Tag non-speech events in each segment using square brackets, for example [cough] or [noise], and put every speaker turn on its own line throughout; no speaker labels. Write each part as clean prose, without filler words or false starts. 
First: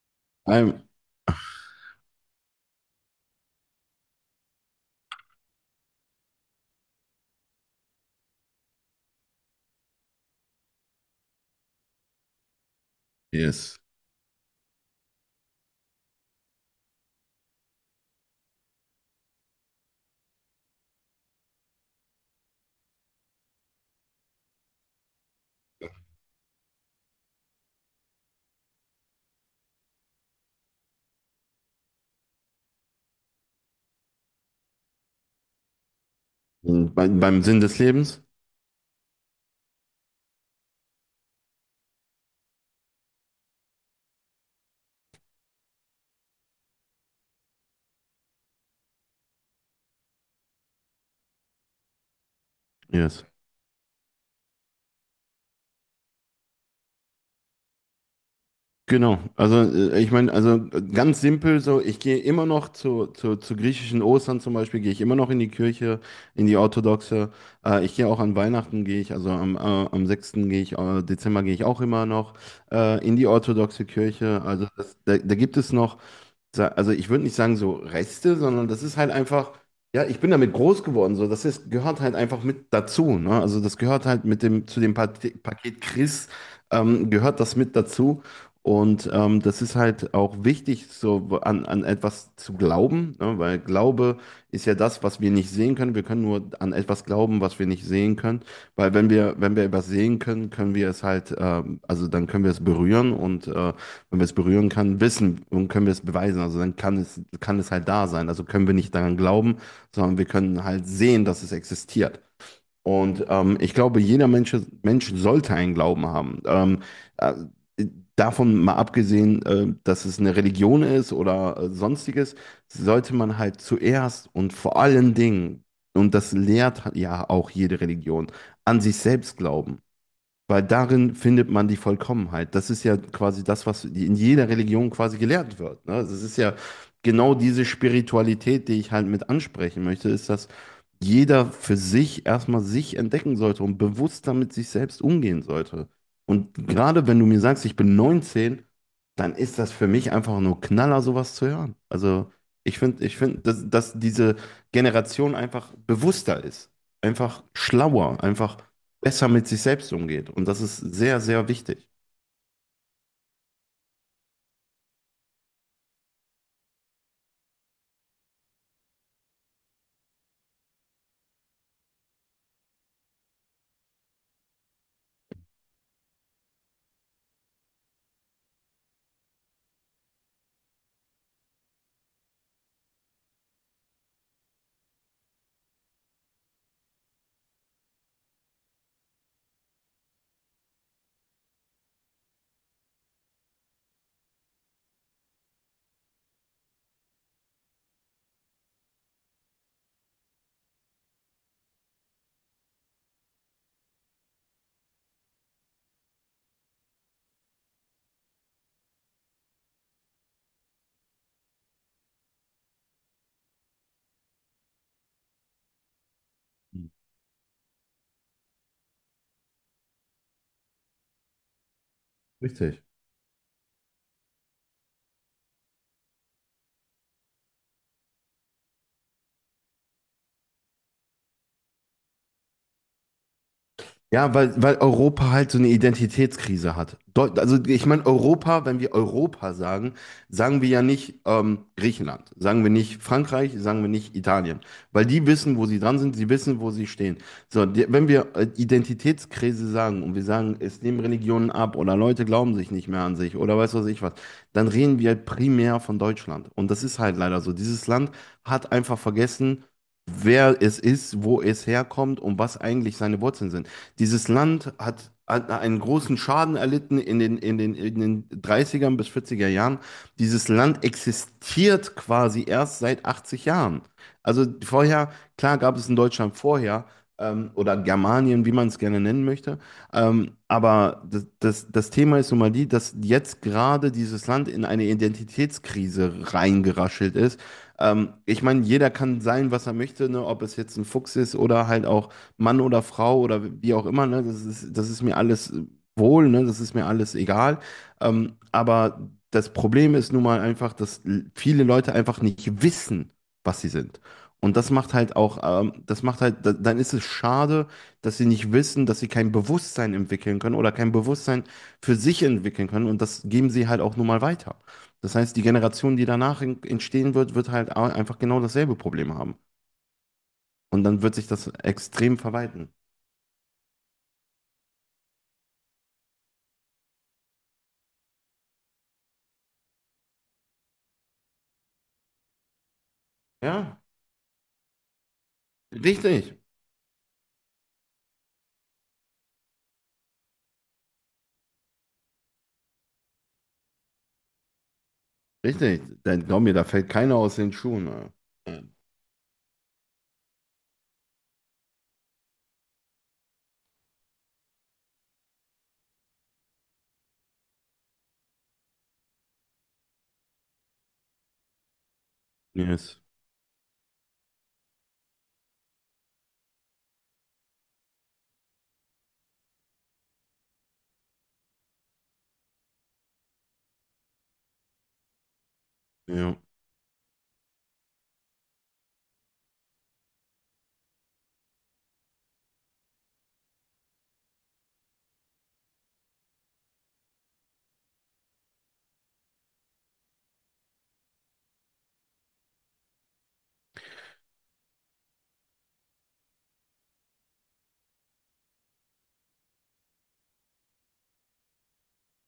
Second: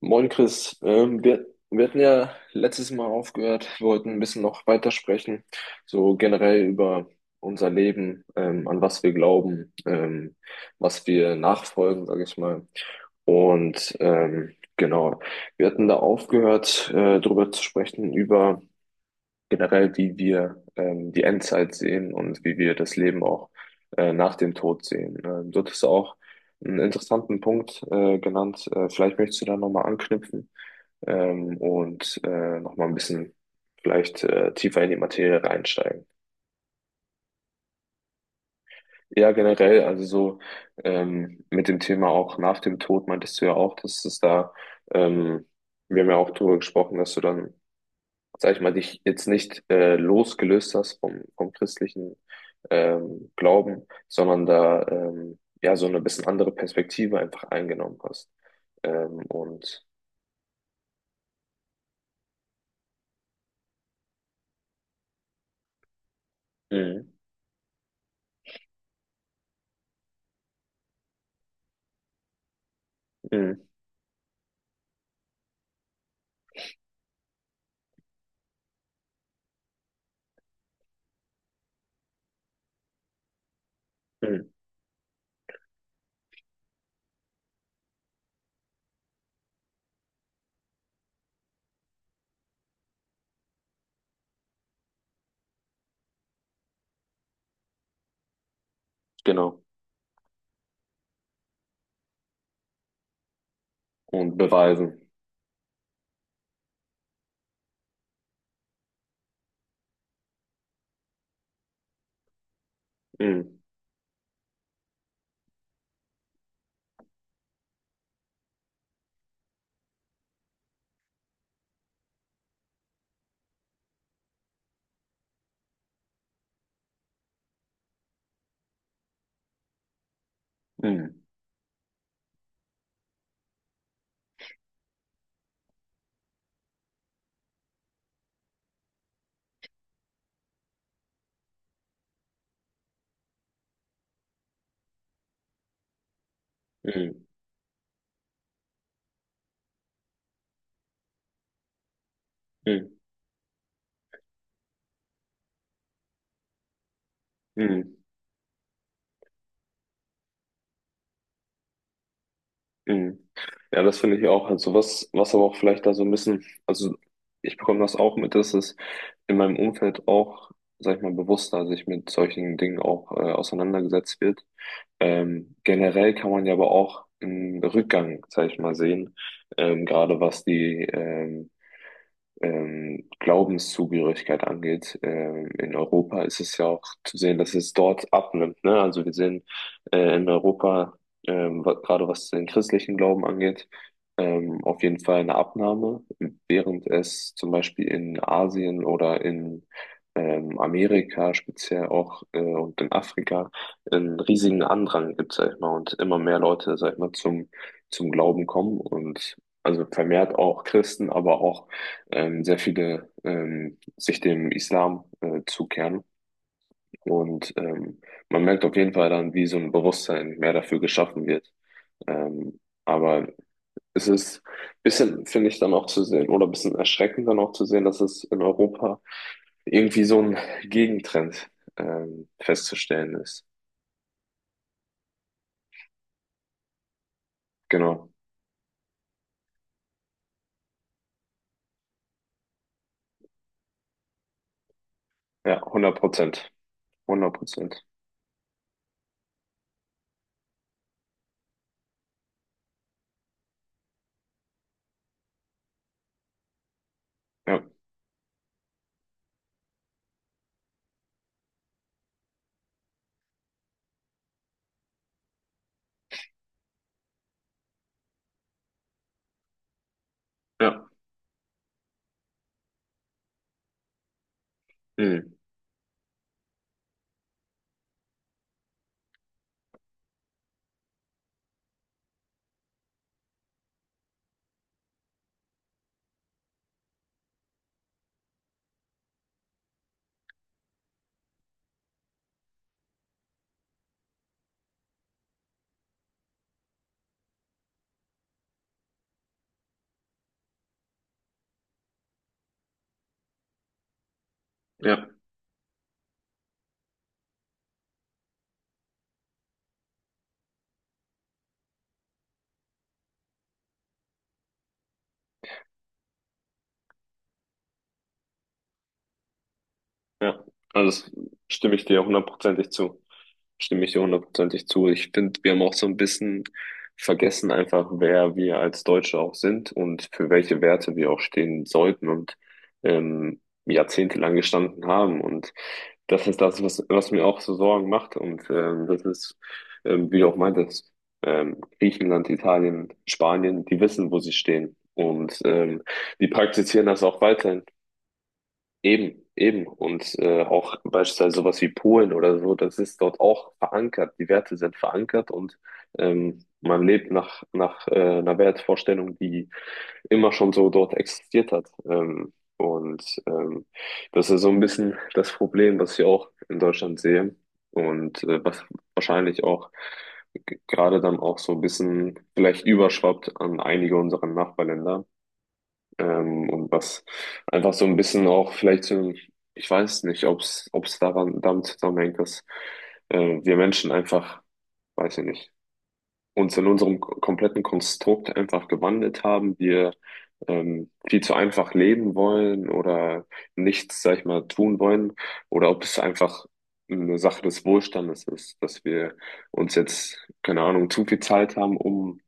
Moin Chris,
Ein-
wir hatten ja letztes Mal aufgehört. Wir wollten ein bisschen noch weitersprechen, so generell über unser Leben, an was wir glauben, was wir nachfolgen, sage ich mal.
yes.
Und genau, wir hatten da aufgehört, darüber zu sprechen, über generell, wie wir die Endzeit sehen und wie wir das Leben auch nach dem Tod sehen. Dort ist auch einen interessanten Punkt genannt. Vielleicht möchtest du da nochmal anknüpfen, und nochmal ein bisschen vielleicht tiefer in die Materie reinsteigen.
Beim Sinn des Lebens?
Ja, generell, also so, mit dem Thema auch nach dem Tod meintest du ja auch, dass es da, ähm, wir haben ja auch darüber gesprochen, dass du dann, sag ich mal, dich jetzt nicht losgelöst hast vom christlichen,
Yes.
Glauben, sondern da, ja, so eine bisschen andere Perspektive einfach eingenommen hast.
Genau.
Ähm,
Also
und
ich meine, also ganz simpel so, ich gehe immer noch zu griechischen Ostern zum Beispiel, gehe ich immer noch in die Kirche, in die
mhm.
orthodoxe. Ich gehe auch an Weihnachten, gehe ich, also am 6. Dezember gehe ich auch immer noch in die
Mhm.
orthodoxe Kirche. Also da gibt es noch also ich würde nicht sagen so Reste, sondern das ist halt einfach, ja, ich bin damit groß geworden, so, gehört halt einfach mit dazu, ne? Also das gehört halt mit
Mhm.
dem, zu dem Paket Chris, gehört das mit dazu. Und das ist halt auch wichtig, so an, an etwas zu glauben, ne? Weil Glaube ist ja das, was wir nicht sehen können. Wir können nur an etwas glauben, was wir nicht sehen können. Weil wenn wir, wenn
Genau.
wir etwas sehen können, können wir es halt, also dann können wir es berühren und wenn wir es
Und
berühren kann,
beweisen.
wissen und können wir es beweisen. Also dann kann es halt da sein. Also können wir nicht daran glauben, sondern wir können halt sehen, dass es existiert. Und
Mhm.
ich glaube, jeder Mensch sollte einen Glauben haben. Äh, Davon mal abgesehen, dass es eine Religion ist oder sonstiges, sollte man halt zuerst und vor allen Dingen, und das lehrt ja auch jede Religion, an sich selbst glauben. Weil darin
Mhm.
findet man die Vollkommenheit. Das ist ja quasi das, was in jeder Religion quasi gelehrt wird. Ne? Also es ist ja genau diese Spiritualität, die ich halt mit ansprechen möchte, ist, dass jeder für sich erstmal sich entdecken sollte und bewusster mit sich selbst umgehen sollte. Und gerade wenn
Mhm.
du mir sagst, ich bin 19, dann ist das für mich einfach nur Knaller, sowas zu hören. Also ich
Mhm.
finde, ich finde, dass diese Generation einfach bewusster ist, einfach
Mhm.
schlauer, einfach besser mit sich selbst umgeht. Und das ist sehr, sehr wichtig.
Mhm. Ja, das finde ich auch. Also was aber auch vielleicht da so ein bisschen, also ich bekomme das auch mit, dass es in meinem Umfeld auch, sag ich mal, bewusster sich mit solchen Dingen auch auseinandergesetzt wird. Generell kann man ja aber auch einen Rückgang, sag ich mal, sehen, gerade was die, Glaubenszugehörigkeit angeht. In Europa ist es ja auch zu sehen, dass es dort abnimmt. Ne? Also wir sehen, in Europa, gerade was den christlichen Glauben angeht, auf jeden Fall eine Abnahme, während es zum Beispiel in Asien oder in, Amerika speziell auch, und in Afrika einen riesigen Andrang gibt, sag ich mal, und immer mehr Leute, sag ich mal, zum Glauben kommen und also vermehrt auch Christen, aber auch, sehr viele, sich dem Islam zukehren. Und man merkt auf jeden Fall dann, wie so ein Bewusstsein mehr dafür geschaffen wird. Ähm,
Richtig.
aber es ist ein bisschen, finde ich, dann auch zu sehen, oder ein bisschen erschreckend dann auch zu sehen, dass es in Europa irgendwie so ein Gegentrend, festzustellen ist.
Ja, weil Europa halt so eine Identitätskrise hat. Deu Also ich meine,
Genau.
Europa, wenn wir Europa sagen, sagen wir ja nicht Griechenland, sagen wir nicht Frankreich, sagen wir nicht Italien, weil die wissen,
Ja,
wo sie
hundert
dran sind, sie
Prozent.
wissen, wo sie stehen.
Hundert
So,
Prozent.
wenn wir Identitätskrise sagen und wir sagen, es nehmen Religionen ab oder Leute glauben sich nicht mehr an sich oder weiß was ich was, dann reden wir halt primär von Deutschland. Und das ist halt leider so.
Ja,
Dieses Land hat einfach vergessen, wer es ist, wo es herkommt und was eigentlich seine Wurzeln sind. Dieses Land hat einen großen Schaden erlitten in den 30ern bis 40 Jahren. Dieses
ja,
Land existiert quasi erst seit 80 Jahren. Also vorher,
hm,
klar gab es in Deutschland vorher, oder Germanien, wie man es gerne nennen möchte. Aber das Thema ist nun mal die, dass jetzt gerade dieses Land in eine Identitätskrise reingeraschelt ist. Ich meine, jeder kann sein, was er möchte, ne? Ob es jetzt ein Fuchs ist oder halt auch Mann oder Frau oder wie auch immer, ne? Das ist mir alles wohl, ne? Das ist mir alles egal. Aber das Problem ist nun mal einfach, dass viele Leute einfach nicht wissen, was sie sind. Und das macht
ja,
halt auch, das macht halt, dann ist es schade, dass sie nicht wissen, dass sie kein Bewusstsein entwickeln können oder kein Bewusstsein für sich entwickeln können. Und das geben sie halt auch nun mal weiter. Das heißt, die Generation, die danach entstehen wird, wird halt einfach genau dasselbe Problem haben.
ja.
Und dann
Also das,
wird sich das
stimme ich dir
extrem verweiten.
hundertprozentig zu. Stimme ich dir hundertprozentig zu. Ich finde, wir haben auch so ein bisschen vergessen einfach, wer wir als Deutsche auch sind und für welche Werte wir auch stehen sollten und
Ja.
jahrzehntelang gestanden haben. Und das
Richtig,
ist das, was mir auch so Sorgen macht. Und das ist, wie du auch meintest, Griechenland, Italien, Spanien, die wissen, wo sie stehen. Und
richtig. Dann
die
glaub mir, da
praktizieren
fällt
das
keiner
auch
aus den
weiterhin.
Schuhen. äh.
Eben, eben. Und auch beispielsweise sowas wie Polen oder so, das ist dort auch verankert. Die Werte sind verankert und man lebt nach einer Wertvorstellung, die immer schon so dort existiert hat.
Yes.
Das ist so ein bisschen das Problem, was ich auch in Deutschland sehe, und was wahrscheinlich auch gerade dann auch so ein bisschen vielleicht überschwappt an einige unserer Nachbarländer.
Ja.
Und was einfach so ein bisschen auch vielleicht, ich weiß nicht, ob es daran damit zusammenhängt, dass, äh, wir Menschen einfach, weiß ich nicht, uns in unserem kompletten Konstrukt einfach gewandelt haben. Wir, viel zu einfach leben wollen oder nichts, sag ich mal, tun wollen. Oder ob es einfach eine Sache des Wohlstandes ist, dass wir uns jetzt, keine Ahnung, zu viel Zeit haben, um,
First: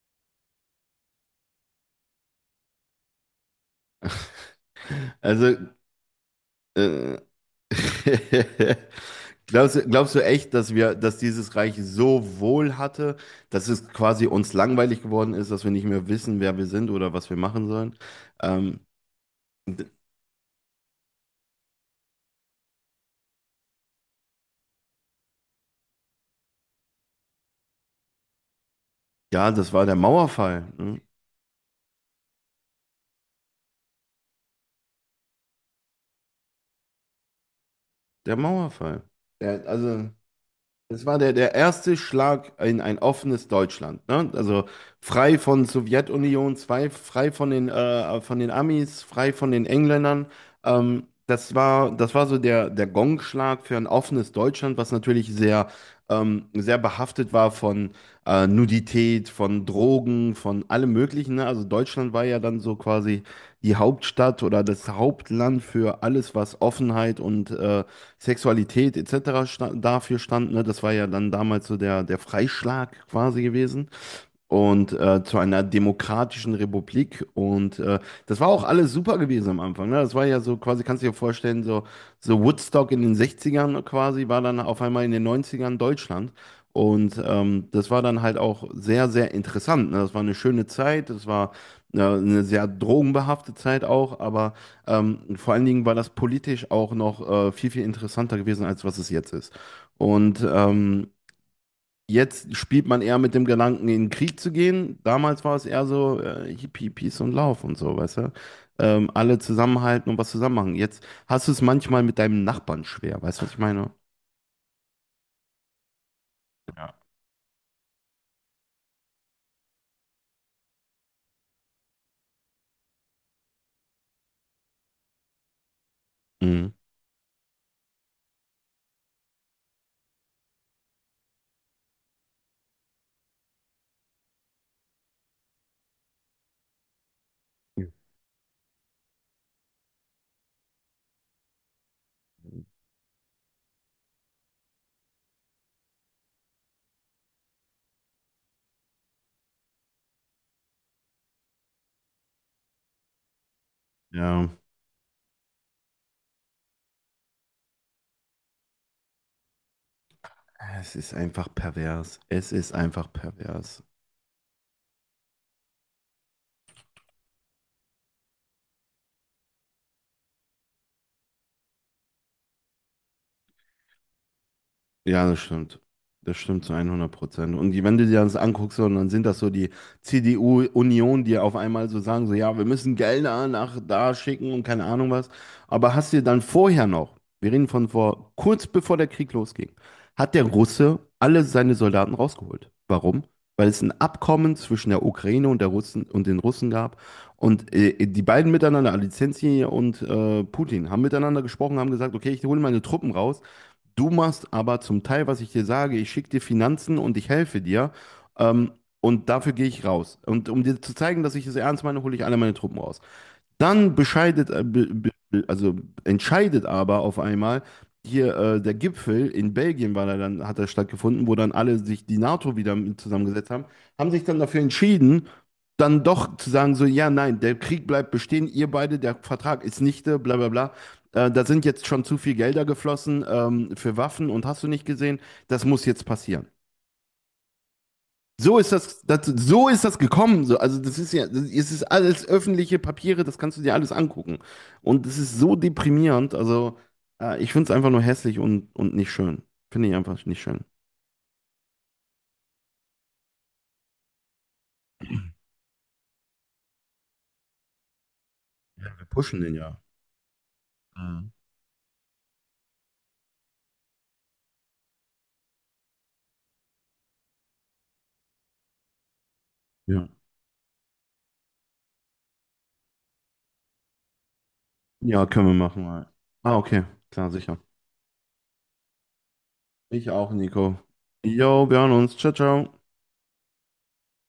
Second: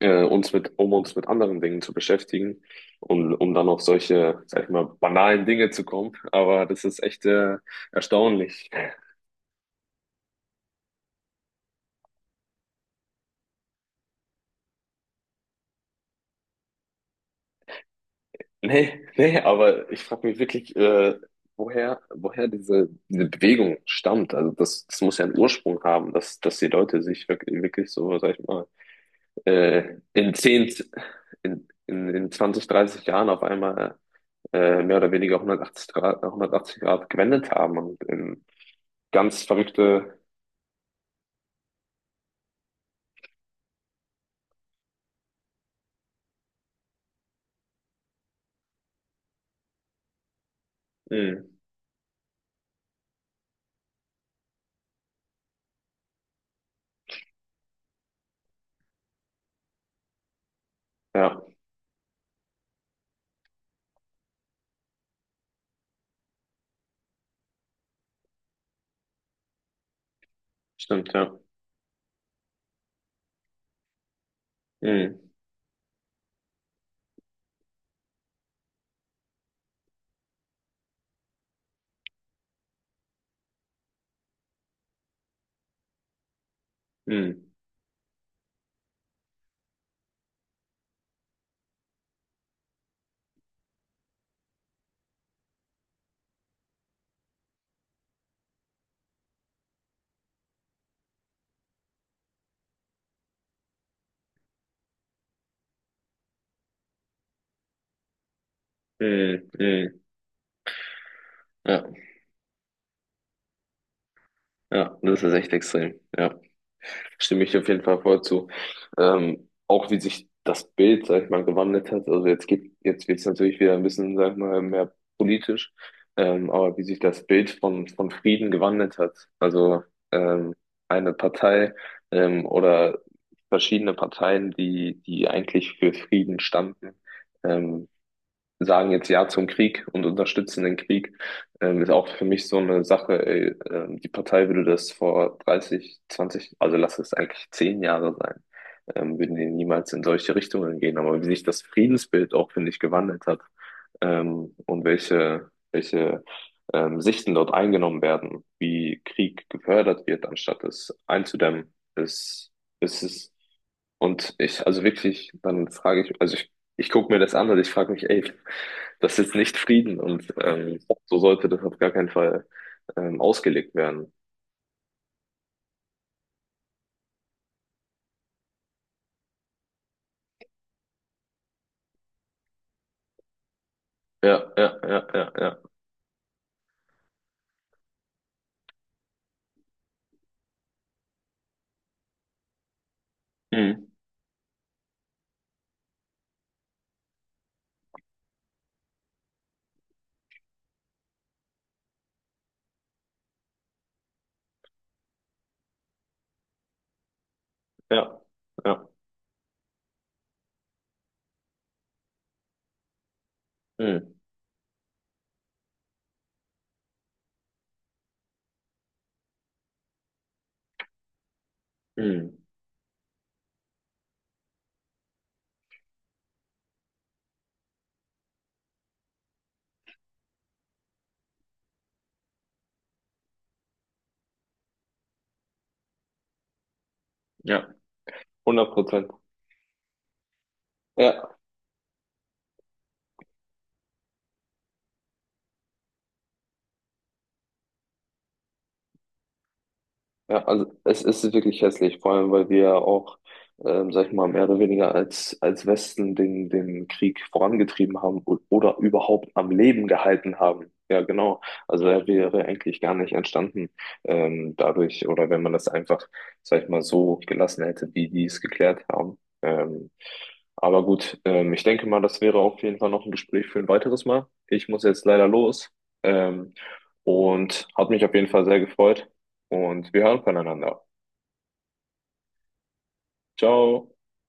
um uns mit anderen Dingen zu beschäftigen und um dann auf solche, sag ich mal, banalen
Also,
Dinge zu kommen. Aber das ist
äh,
echt erstaunlich.
[laughs] glaubst du echt, dass wir, dass dieses Reich so wohl hatte, dass es quasi uns langweilig geworden ist, dass wir nicht mehr wissen, wer wir sind oder was wir machen sollen? Ähm,
Nee, nee,
d-
aber ich frage mich wirklich, woher diese Bewegung stammt. Also das muss ja einen Ursprung haben, dass die Leute sich wirklich, wirklich so, sag ich mal,
ja, das war der
in 10
Mauerfall. Ne?
in 20, 30 Jahren auf einmal mehr oder weniger 180 Grad, 180 Grad gewendet haben und
Der
in
Mauerfall.
ganz
Der, also.
verrückte…
Das war der erste Schlag in ein offenes Deutschland. Ne? Also frei von Sowjetunion, zwei, frei von den Amis, frei von den Engländern. Ähm,
Mhm.
das war, das war so der Gongschlag für ein offenes Deutschland, was natürlich sehr behaftet war von Nudität, von Drogen, von allem Möglichen.
Ja,
Ne? Also Deutschland war ja dann so quasi die Hauptstadt oder das Hauptland für alles, was Offenheit und Sexualität etc. Sta dafür stand. Ne? Das war ja
stimmt,
dann
ja.
damals so der Freischlag quasi gewesen und
Mhm.
zu einer demokratischen Republik. Und das war auch alles super gewesen am Anfang. Ne? Das war ja so quasi, kannst du dir vorstellen, so, so Woodstock in den 60ern quasi, war dann auf einmal in den 90ern Deutschland. Und
Mhm.
das war dann halt auch sehr, sehr interessant. Ne? Das war eine schöne Zeit, das war eine sehr drogenbehaftete Zeit auch, aber vor allen Dingen war das politisch auch noch viel, viel interessanter gewesen, als was es jetzt ist. Und jetzt spielt man eher mit dem Gedanken, in den Krieg zu gehen. Damals war es eher so, Hippie, Peace und Lauf und so, weißt du? Alle
Mhm. Mhm.
zusammenhalten und was zusammen machen. Jetzt hast du es
Ja,
manchmal mit deinem Nachbarn schwer, weißt du, was ich meine?
ja, das ist echt extrem. Ja, stimme ich auf jeden Fall voll zu. Auch wie sich das Bild, sag ich mal, gewandelt hat. Also jetzt geht, jetzt wird es natürlich wieder ein bisschen, sag ich mal, mehr politisch.
Mhm.
Aber wie sich das Bild von Frieden gewandelt hat. Also, ähm, eine Partei, oder verschiedene Parteien, die eigentlich für Frieden standen, ähm, sagen jetzt Ja zum Krieg und unterstützen den Krieg, ist auch für mich so eine Sache, ey, die Partei würde das vor 30 zwanzig, also lass es eigentlich 10 Jahre sein, würden die niemals in solche Richtungen gehen. Aber wie sich das Friedensbild auch, finde ich, gewandelt hat,
Ja,
und welche, Sichten dort eingenommen werden, wie Krieg gefördert wird, anstatt es
es ist einfach
einzudämmen,
pervers. Es ist
ist
einfach
es.
pervers.
Und ich, also wirklich, dann frage ich, also ich gucke mir das an und ich frage mich, ey, das ist nicht Frieden und, so sollte das auf gar keinen Fall, ausgelegt werden.
Ja, das stimmt. Das stimmt zu 100%. Und wenn du dir das anguckst, und dann sind das so die CDU-Union, die auf einmal so sagen, so, ja, wir müssen Gelder nach da
Ja,
schicken und
ja,
keine
ja,
Ahnung was.
ja, ja.
Aber hast du dann vorher noch, wir reden von vor, kurz bevor der Krieg losging, hat der Russe alle seine Soldaten rausgeholt. Warum? Weil es
Mhm.
ein Abkommen zwischen der Ukraine und der Russen und den Russen gab. Und die beiden miteinander, Alizensi und Putin, haben miteinander gesprochen, haben gesagt, okay, ich hole meine Truppen raus. Du machst aber zum Teil, was ich dir sage, ich schicke dir Finanzen und ich helfe dir.
Ja,
Ähm,
ja,
und dafür gehe ich raus. Und um dir zu zeigen, dass ich es ernst meine, hole ich alle meine Truppen raus. Dann
Mhm.
also entscheidet aber auf einmal hier der Gipfel in Belgien war da dann, hat er stattgefunden, wo dann alle sich die
Mhm.
NATO wieder mit zusammengesetzt haben, haben sich dann dafür entschieden, dann doch zu sagen, so, ja, nein, der Krieg bleibt bestehen, ihr beide, der Vertrag ist nichte, bla bla bla. Da sind jetzt schon zu viel Gelder geflossen für Waffen und hast du nicht gesehen, das muss jetzt passieren.
Ja.
So ist
100
das,
Prozent.
das, so ist das gekommen. So, also das ist ja,
Ja.
das, es ist alles öffentliche Papiere, das kannst du dir alles angucken. Und es ist so deprimierend. Also ich finde es einfach nur hässlich und nicht schön. Finde ich einfach nicht
Ja,
schön.
also es ist wirklich hässlich, vor allem weil wir ja auch, sag ich mal, mehr oder weniger als Westen den Krieg vorangetrieben haben oder
Ja, wir
überhaupt
pushen
am
den ja.
Leben gehalten haben. Ja,
Mhm.
genau. Also er wäre eigentlich gar nicht entstanden, dadurch, oder wenn man das einfach, sag ich mal, so gelassen hätte, wie die es geklärt haben.
Ja.
Aber gut, ich denke mal, das wäre auf jeden Fall noch ein Gespräch für ein weiteres Mal. Ich muss jetzt
Ja,
leider
können wir
los.
machen. Mal.
Ähm,
Ah, okay. Klar, sicher.
und hat mich auf jeden Fall sehr gefreut und wir
Ich
hören
auch, Nico.
voneinander.
Jo, wir hören uns. Ciao, ciao.
Ciao.